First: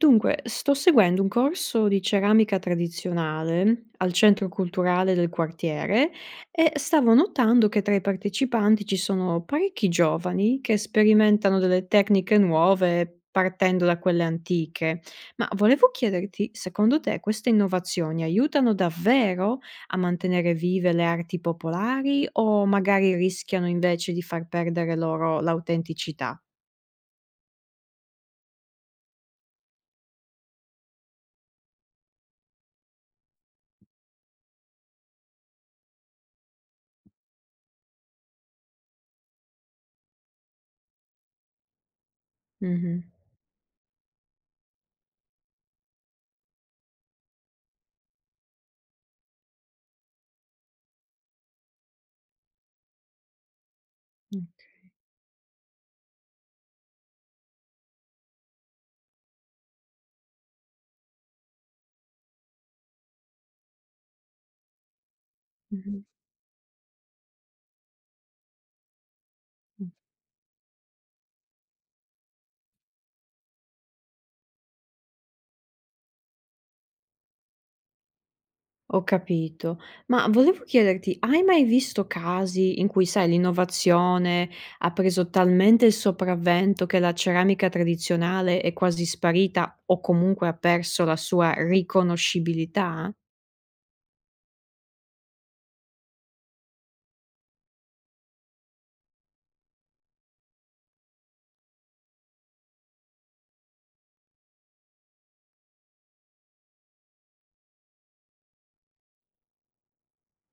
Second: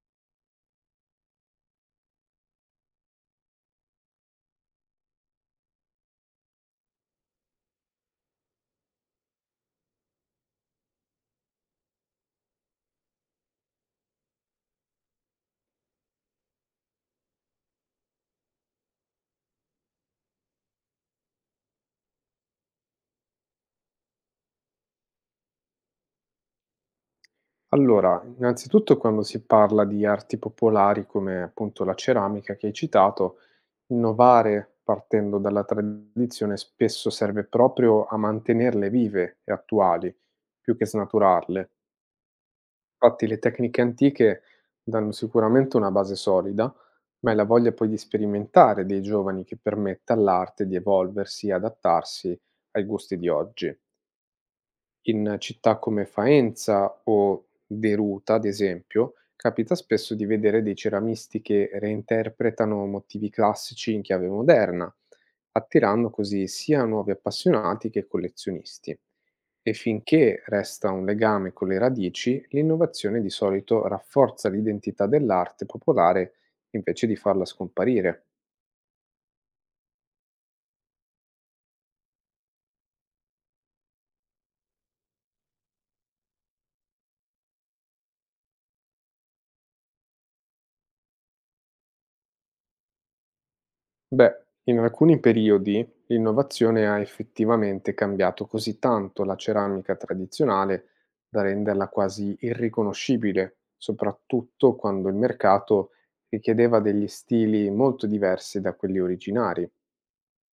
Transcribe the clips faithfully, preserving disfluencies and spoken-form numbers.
Dunque, sto seguendo un corso di ceramica tradizionale al centro culturale del quartiere e stavo notando che tra i partecipanti ci sono parecchi giovani che sperimentano delle tecniche nuove partendo da quelle antiche. Ma volevo chiederti, secondo te queste innovazioni aiutano davvero a mantenere vive le arti popolari o magari rischiano invece di far perdere loro l'autenticità? Allora, innanzitutto quando si parla di arti popolari come appunto la ceramica che hai citato, innovare partendo dalla tradizione spesso serve proprio a mantenerle vive e attuali, più che snaturarle. Mh-mh. Infatti le tecniche antiche danno sicuramente una base solida, ma è la voglia poi di sperimentare dei giovani che permette all'arte di evolversi e adattarsi ai gusti di oggi. Mh. In città come Faenza o Deruta, ad esempio, capita spesso di vedere dei ceramisti che reinterpretano motivi classici in chiave moderna, Mh-mh. attirando così sia nuovi appassionati che collezionisti. E Mh. finché resta un legame con le radici, l'innovazione di solito rafforza l'identità dell'arte popolare invece di farla scomparire. Ho capito. Ma volevo chiederti, hai mai visto casi in cui, sai, l'innovazione ha preso talmente il sopravvento che la ceramica tradizionale è quasi sparita o comunque ha perso la sua riconoscibilità? Beh, in alcuni periodi l'innovazione ha effettivamente cambiato così tanto la ceramica tradizionale da renderla quasi irriconoscibile, soprattutto quando il mercato richiedeva degli stili molto diversi da quelli originari.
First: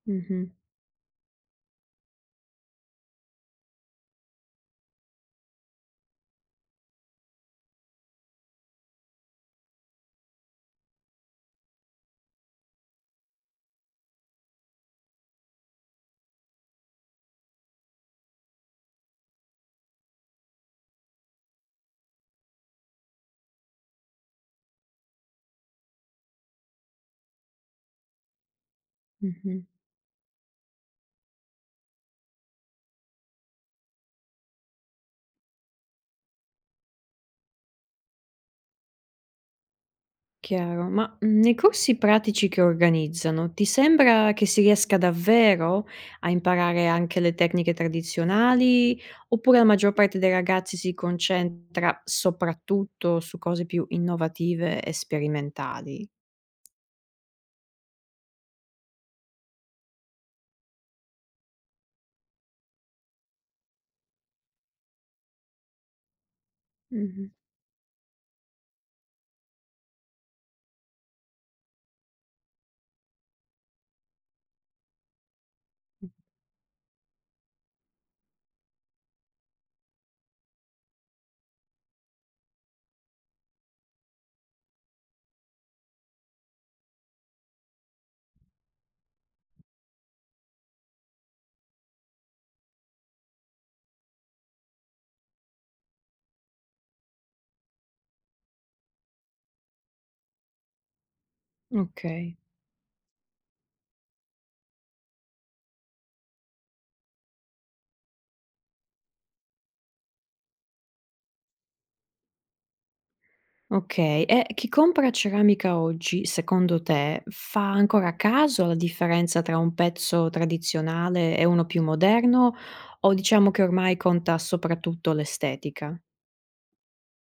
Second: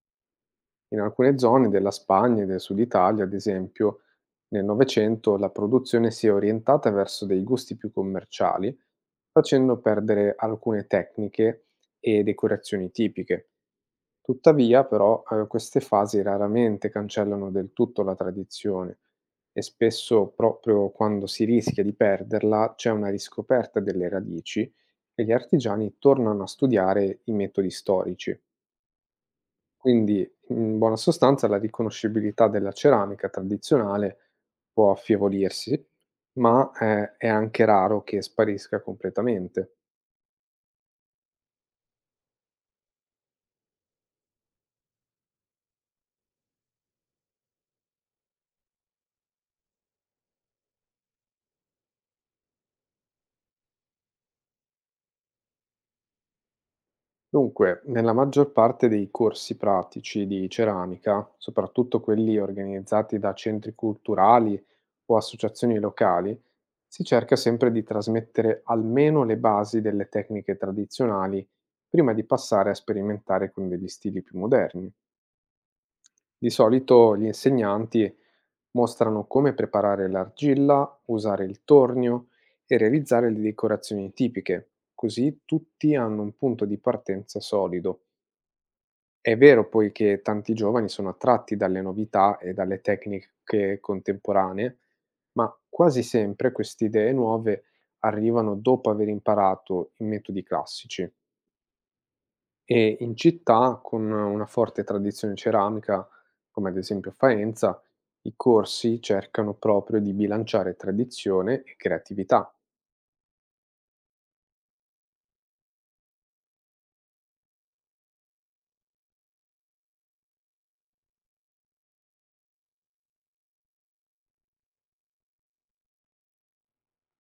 Mh-mh, In alcune zone della Spagna e del Sud Italia, ad esempio, nel Novecento la produzione si è orientata verso dei gusti più commerciali, facendo perdere alcune tecniche e decorazioni tipiche. Tuttavia, però, ehm, queste fasi raramente cancellano del tutto la tradizione e spesso, proprio quando si rischia di perderla, c'è una riscoperta delle radici e gli artigiani tornano a studiare i metodi storici. mh-mh. Quindi, in buona sostanza, la riconoscibilità della ceramica tradizionale può affievolirsi, ma, ehm, è anche raro che sparisca completamente. Chiaro, ma, mhmm, nei corsi pratici che organizzano, ti sembra che si riesca davvero a imparare anche le tecniche tradizionali, oppure la maggior parte dei ragazzi si concentra soprattutto su cose più innovative e sperimentali? Dunque, nella maggior parte dei corsi pratici di ceramica, soprattutto quelli organizzati da centri culturali o associazioni locali, si Mh-mh. cerca sempre di trasmettere almeno le basi delle tecniche tradizionali prima di passare a sperimentare con degli stili più moderni. Mh. Di solito gli insegnanti mostrano come preparare l'argilla, usare il tornio e realizzare le decorazioni tipiche, così tutti hanno un punto di partenza solido. È vero poi che tanti giovani sono attratti dalle novità e dalle tecniche contemporanee, ma quasi sempre queste idee nuove arrivano dopo aver imparato i metodi classici. Okay. E in città, con una forte tradizione ceramica, come ad esempio Faenza, i corsi cercano proprio di bilanciare tradizione e creatività. Okay, e chi compra ceramica oggi, secondo te, fa ancora a caso alla differenza tra un pezzo tradizionale e uno più moderno o diciamo che ormai conta soprattutto l'estetica?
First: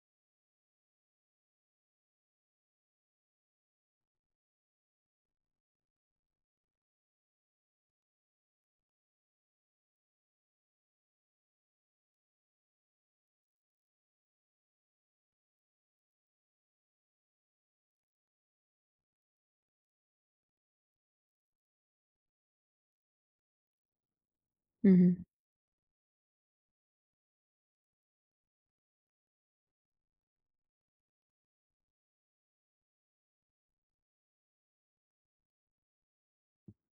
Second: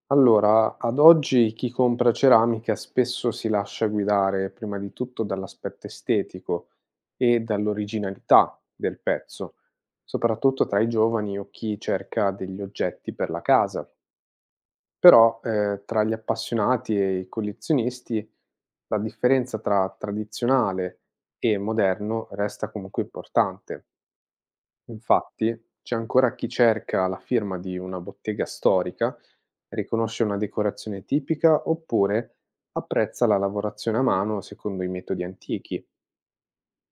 Allora, ad oggi chi compra ceramica spesso si lascia guidare prima di tutto dall'aspetto estetico e dall'originalità del pezzo, soprattutto tra i giovani o chi cerca degli oggetti per la casa. Però eh, tra gli appassionati e i collezionisti la differenza tra tradizionale e moderno resta comunque importante. Mh-mh, Infatti, c'è ancora chi cerca la firma di una bottega storica, riconosce una decorazione tipica oppure apprezza la lavorazione a mano secondo i metodi antichi.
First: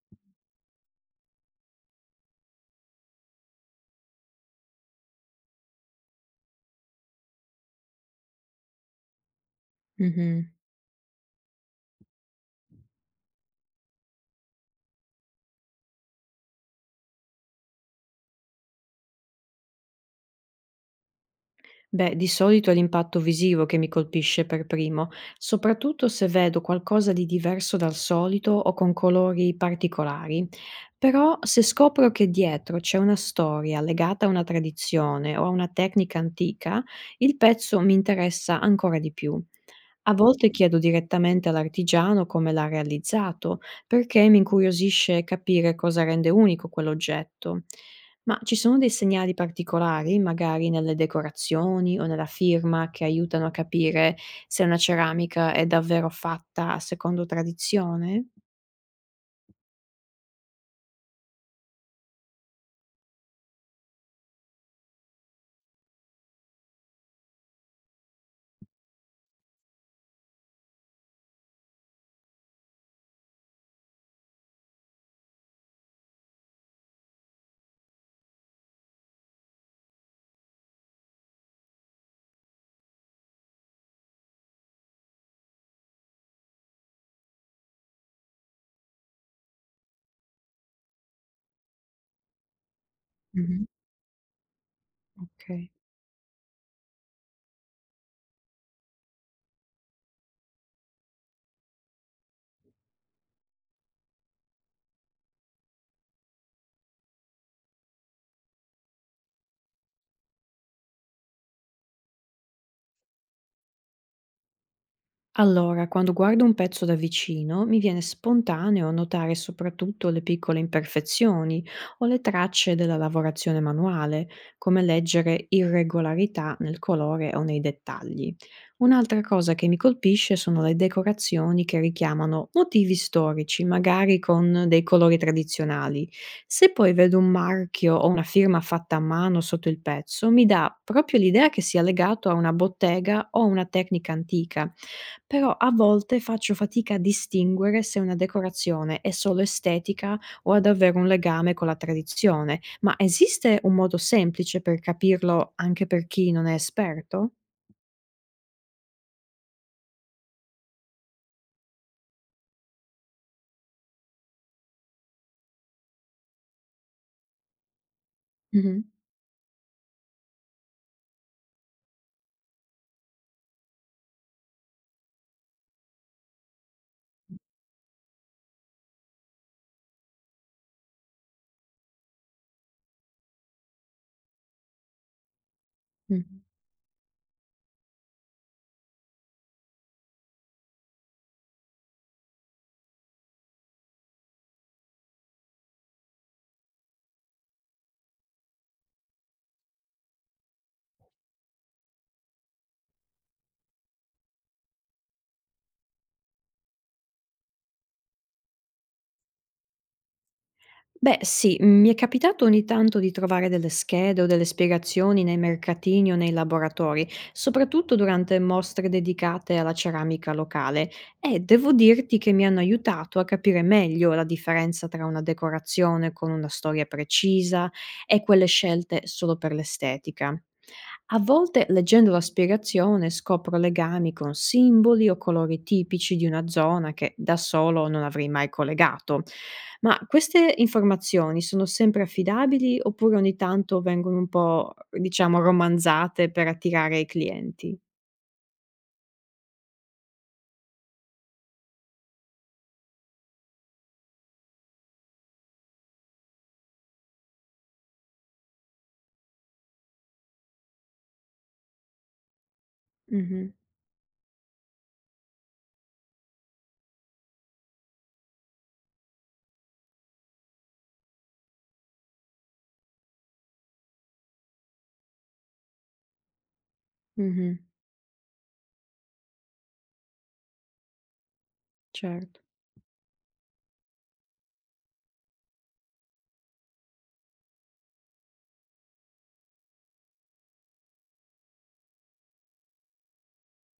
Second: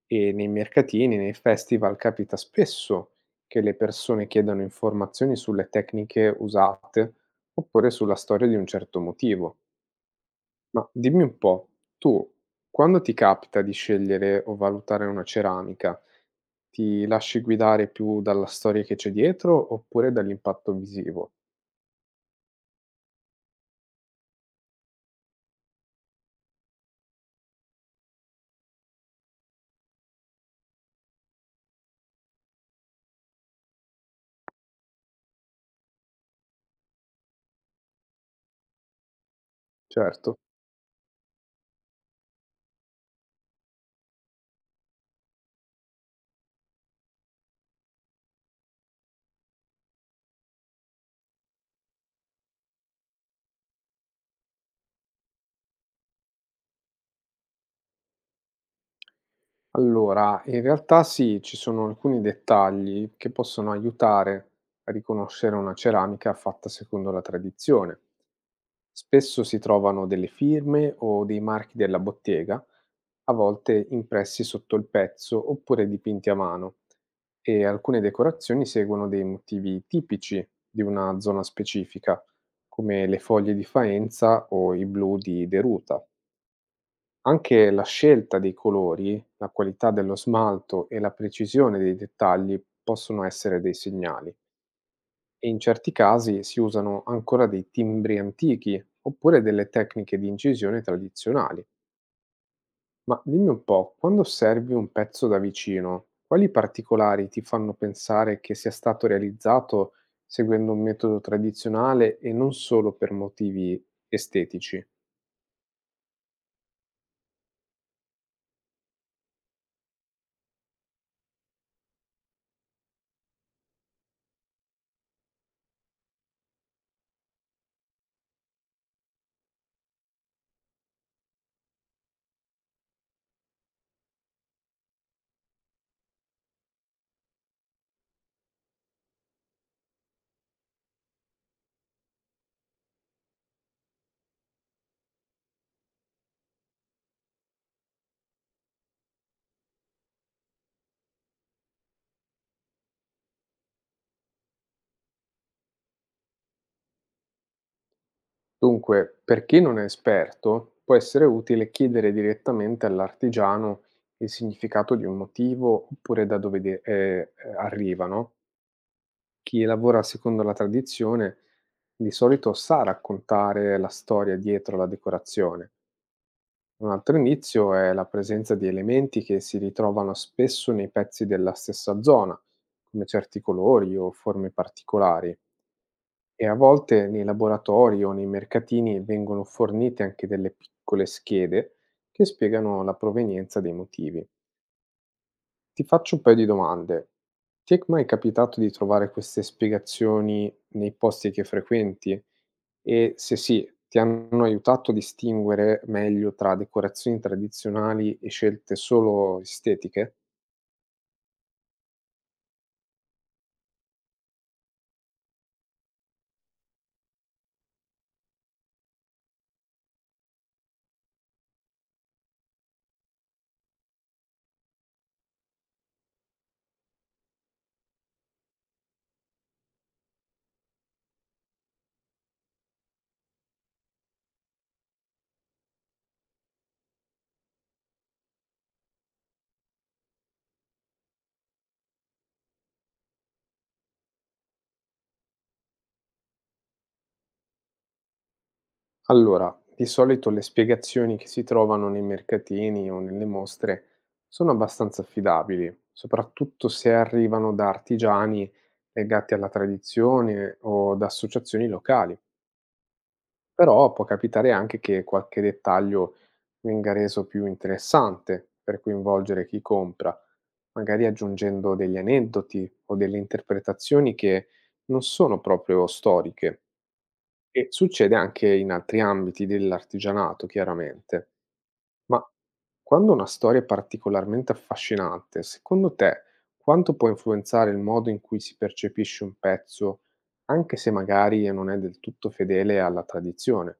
E nei mercatini, nei festival, capita spesso che le persone chiedano informazioni sulle tecniche usate oppure sulla storia di un certo motivo. mh-mh. Ma dimmi un po', tu quando ti capita di scegliere o valutare una ceramica, ti lasci guidare più dalla storia che c'è dietro oppure dall'impatto visivo? Beh, di solito è l'impatto visivo che mi colpisce per primo, soprattutto se vedo qualcosa di diverso dal solito o con colori particolari. Però se scopro che dietro c'è una storia legata a una tradizione o a una tecnica antica, il pezzo mi interessa ancora di più. A Certo. volte chiedo direttamente all'artigiano come l'ha realizzato, perché mi incuriosisce capire cosa rende unico quell'oggetto. Ma ci sono dei segnali particolari, magari nelle decorazioni o nella firma, che aiutano a capire se una ceramica è davvero fatta secondo tradizione? Allora, in realtà sì, ci sono alcuni dettagli che possono aiutare a riconoscere una ceramica fatta secondo la tradizione. Spesso si trovano delle firme o dei marchi della bottega, a volte impressi sotto il pezzo oppure dipinti a mano, e alcune decorazioni seguono dei motivi tipici di una zona specifica, come le foglie di faenza o i blu di Deruta. Anche la scelta dei colori, la qualità dello smalto e la precisione dei dettagli possono essere Mhm. dei segnali e in Ok. certi casi si usano ancora dei timbri antichi oppure delle tecniche di incisione tradizionali. Ma dimmi un po', quando osservi un pezzo da vicino, quali particolari ti fanno pensare che sia stato realizzato seguendo un metodo tradizionale e non solo per motivi estetici? Allora, quando guardo un pezzo da vicino, mi viene spontaneo notare soprattutto le piccole imperfezioni o le tracce della lavorazione manuale, come leggere irregolarità nel colore o nei dettagli. Un'altra cosa che mi colpisce sono le decorazioni che richiamano motivi storici, magari con dei colori tradizionali. Se poi vedo un marchio o una firma fatta a mano sotto il pezzo, mi dà proprio l'idea che sia legato a una bottega o a una tecnica antica, però a volte faccio fatica a distinguere se una decorazione è solo estetica o ha davvero un legame con la tradizione. Ma esiste un modo semplice per capirlo anche per chi non è esperto? Dunque, per chi non è esperto, può essere utile chiedere direttamente all'artigiano il significato di un motivo oppure da dove de- eh, eh, arriva, no? Mh-mh. Chi lavora secondo la tradizione di solito sa raccontare la storia dietro la decorazione. Un altro inizio è la presenza di elementi che si ritrovano spesso nei pezzi della stessa zona, come certi colori o forme particolari. Mh. E a volte nei laboratori o nei mercatini vengono fornite anche delle piccole schede che spiegano la provenienza dei motivi. Ti faccio un paio di domande. Ti è mai capitato di trovare queste spiegazioni nei posti che frequenti? E se sì, ti hanno aiutato a distinguere meglio tra decorazioni tradizionali e scelte solo estetiche? Beh, sì, mm, mi è capitato ogni tanto di trovare delle schede o delle spiegazioni nei mercatini o nei laboratori, soprattutto durante mostre dedicate alla ceramica locale, e devo dirti che mi hanno aiutato a capire meglio la differenza tra una decorazione con una storia precisa e quelle scelte solo per l'estetica. A volte, leggendo la spiegazione, scopro legami con simboli o colori tipici di una zona che da solo non avrei mai collegato. Ma queste informazioni sono sempre affidabili oppure ogni tanto vengono un po', diciamo, romanzate per attirare i clienti? Allora, di solito le spiegazioni che si trovano nei mercatini o nelle mostre sono abbastanza affidabili, soprattutto se arrivano da artigiani legati alla tradizione o da associazioni locali. Mh-mh, Però può capitare anche che qualche dettaglio venga reso più interessante per coinvolgere chi compra, magari aggiungendo degli aneddoti o delle interpretazioni che non sono proprio storiche. mh-mh, E succede anche in altri ambiti dell'artigianato, chiaramente. Ma cer quando una storia è particolarmente affascinante, secondo te quanto può influenzare il modo in cui si percepisce un pezzo, anche se magari non è del tutto fedele alla tradizione?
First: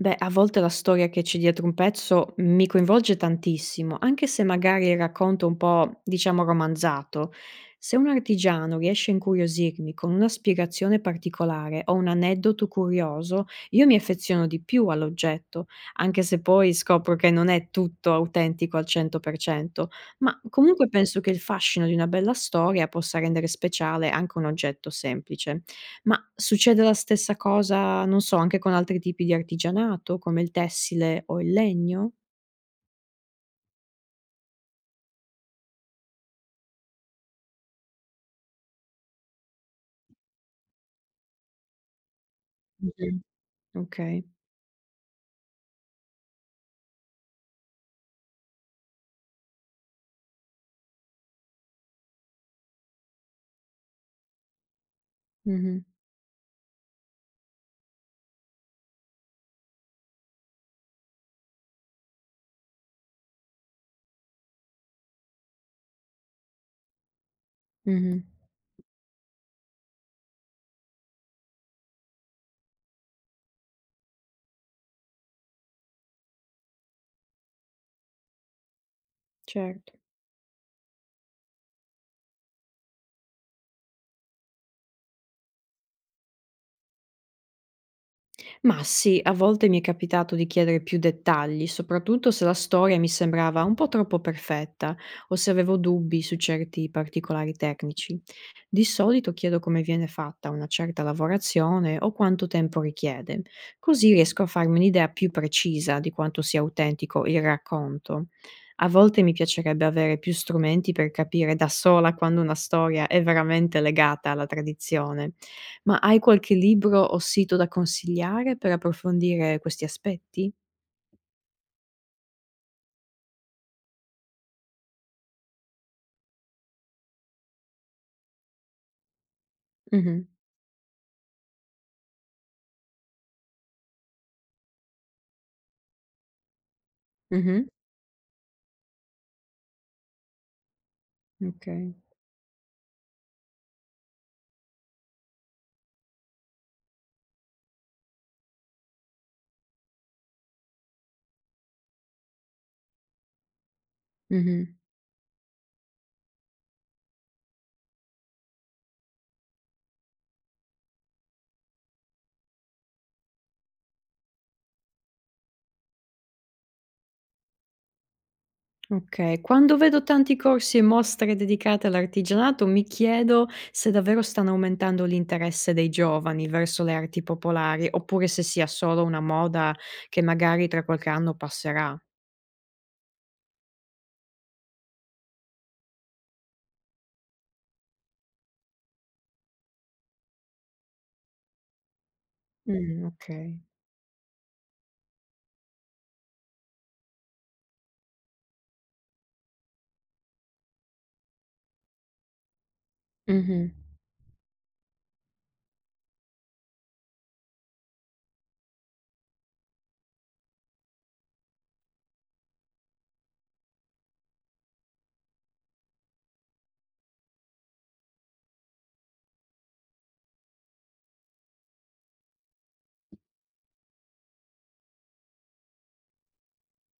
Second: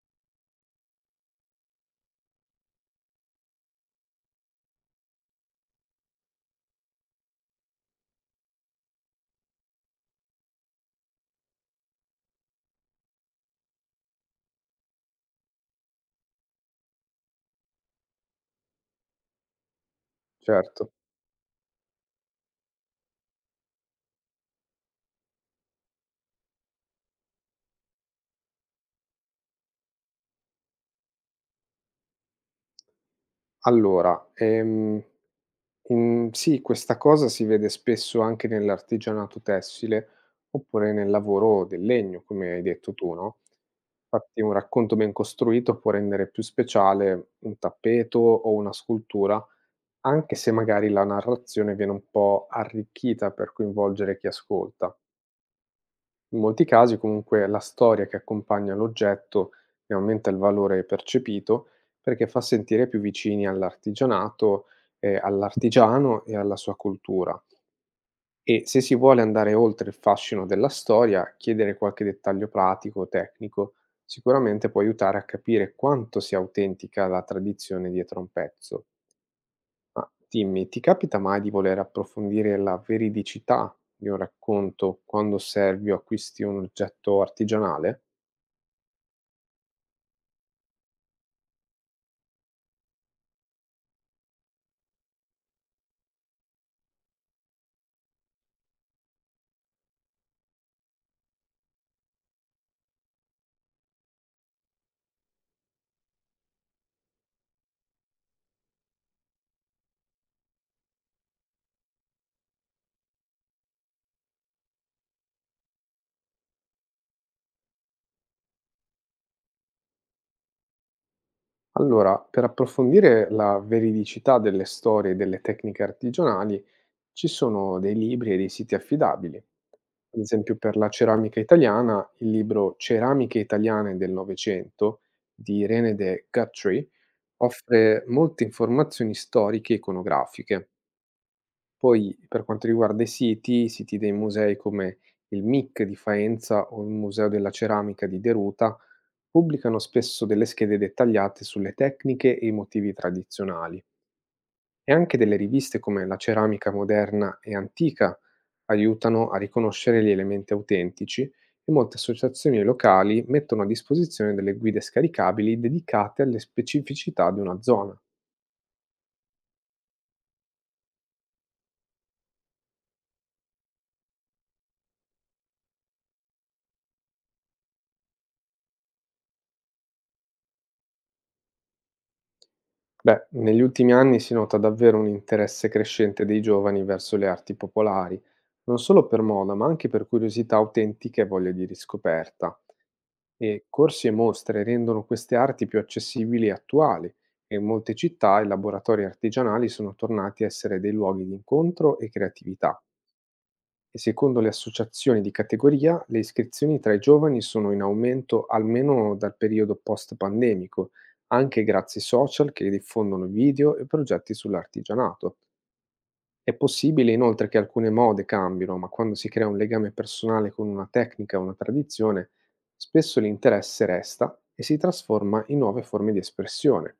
Beh, a volte la storia che c'è dietro un pezzo mi coinvolge tantissimo, anche se magari il racconto è un po', diciamo, romanzato. Se un artigiano riesce a incuriosirmi con una spiegazione particolare o un aneddoto curioso, io mi affeziono di più all'oggetto, anche se poi scopro che non è tutto autentico al cento per cento, ma comunque Certo. penso che il fascino di una bella storia possa rendere speciale anche un oggetto semplice. Ma succede la stessa cosa, non so, anche con altri tipi di artigianato, come il tessile o il legno? Allora, ehm, in- sì, questa cosa si vede spesso anche nell'artigianato tessile oppure nel lavoro del legno, come hai detto tu, Mh-mh. no? Okay. Fatti un racconto ben costruito può rendere più speciale un tappeto o una scultura, anche se magari la narrazione viene un po' arricchita per coinvolgere chi ascolta. Mh-mh. In molti casi comunque la storia che accompagna l'oggetto ne aumenta il valore percepito perché fa sentire più vicini all'artigianato, eh, all'artigiano e alla sua cultura. Mh-mh. E se si vuole andare oltre il fascino della storia, chiedere qualche dettaglio pratico o tecnico sicuramente può aiutare a capire quanto sia autentica la tradizione dietro a un pezzo. Certo. Ma dimmi, ti capita mai di voler approfondire la veridicità di un racconto quando osservi o acquisti un oggetto artigianale? Ma sì, a volte mi è capitato di chiedere più dettagli, soprattutto se la storia mi sembrava un po' troppo perfetta o se avevo dubbi su certi particolari tecnici. Di solito chiedo come viene fatta una certa lavorazione o quanto tempo richiede, così riesco a farmi un'idea più precisa di quanto sia autentico il racconto. A volte mi piacerebbe avere più strumenti per capire da sola quando una storia è veramente legata alla tradizione, ma hai qualche libro o sito da consigliare per approfondire questi aspetti? Allora, per approfondire la veridicità delle storie e delle tecniche artigianali, ci sono dei libri e dei siti affidabili. Ad Mh-mh. esempio per la ceramica italiana, il libro "Ceramiche italiane del Novecento" di Irene de Guthrie Mh-mh. offre molte informazioni storiche e iconografiche. Okay. Poi per quanto riguarda i siti, i siti dei musei come il M I C di Faenza o il Museo della Ceramica di Deruta pubblicano spesso delle schede dettagliate sulle tecniche e i motivi tradizionali. Mh-mh. E anche delle riviste come la ceramica moderna e antica aiutano a riconoscere gli elementi autentici e molte associazioni locali mettono a disposizione delle guide scaricabili dedicate alle specificità di una zona. Okay. Quando vedo tanti corsi e mostre dedicate all'artigianato, mi chiedo se davvero stanno aumentando l'interesse dei giovani verso le arti popolari, oppure se sia solo una moda che magari tra qualche anno passerà. Beh, negli ultimi anni si nota davvero un interesse crescente dei giovani verso le arti popolari, non solo per moda, ma anche per curiosità autentiche e voglia di riscoperta. Mh, okay. E corsi e mostre rendono queste arti più accessibili e attuali, e in molte città i laboratori artigianali sono tornati a essere dei luoghi di incontro e creatività. Mh-mh. E secondo le associazioni di categoria, le iscrizioni tra i giovani sono in aumento almeno dal periodo post-pandemico, anche grazie ai social che diffondono video e progetti sull'artigianato. È possibile inoltre che alcune mode cambino, ma quando si crea un legame personale con una tecnica o una tradizione, spesso l'interesse resta e si trasforma in nuove forme di espressione.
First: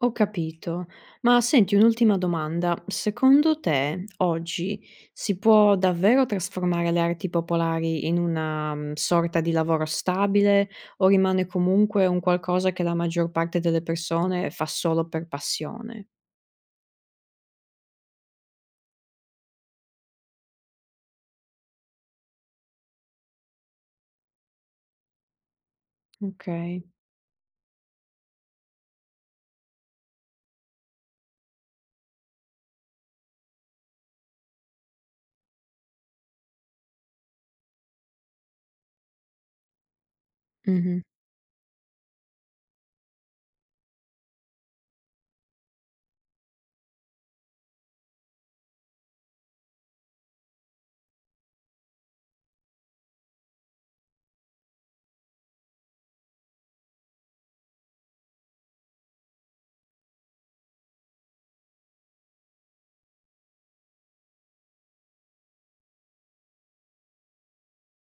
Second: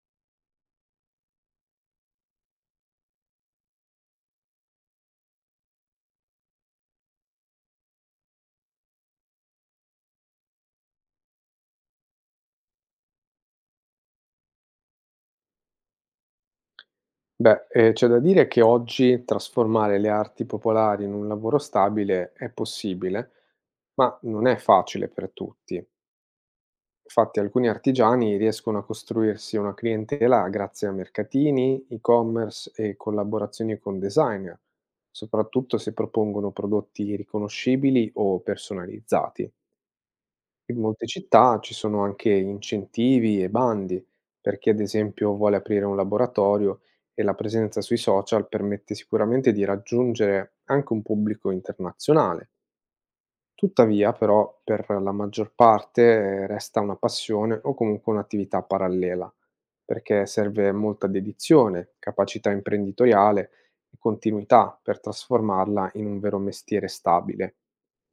Ho capito. Ma senti, un'ultima domanda. Secondo te oggi si può davvero trasformare le arti popolari in una mm, sorta di lavoro stabile o rimane comunque un qualcosa che la maggior parte delle persone fa solo per passione? Beh, eh, c'è da dire che oggi trasformare le arti popolari in un lavoro stabile è possibile, ma non è facile per tutti. Ok. Infatti alcuni artigiani riescono a costruirsi una clientela grazie a mercatini, e-commerce e collaborazioni con designer, soprattutto se propongono prodotti riconoscibili o personalizzati. In Mhm, molte città ci sono anche incentivi e bandi per chi ad esempio vuole aprire un laboratorio e la presenza sui social permette sicuramente di raggiungere anche un pubblico internazionale. Tuttavia, però, per la maggior parte eh, resta una passione o comunque un'attività parallela, perché serve molta dedizione, capacità imprenditoriale e continuità per trasformarla in un vero mestiere stabile.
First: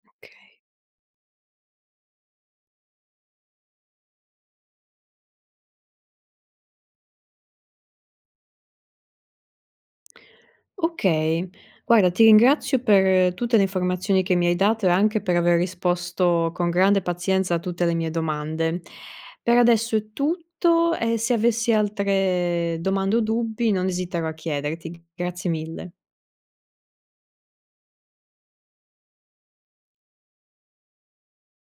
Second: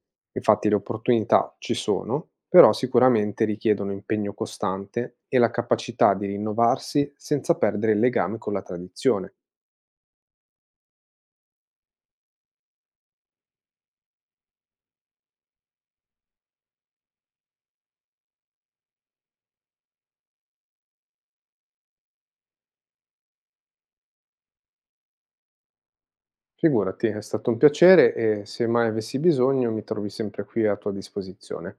ok. Infatti le opportunità ci sono, però sicuramente richiedono impegno costante e la capacità di rinnovarsi senza perdere il legame con la tradizione. Okay. Guarda, ti ringrazio per tutte le informazioni che mi hai dato e anche per aver risposto con grande pazienza a tutte le mie domande. Per adesso è tutto e se avessi altre domande o dubbi non esiterò a chiederti. Grazie mille. Figurati, è stato un piacere e se mai avessi bisogno mi trovi sempre qui a tua disposizione.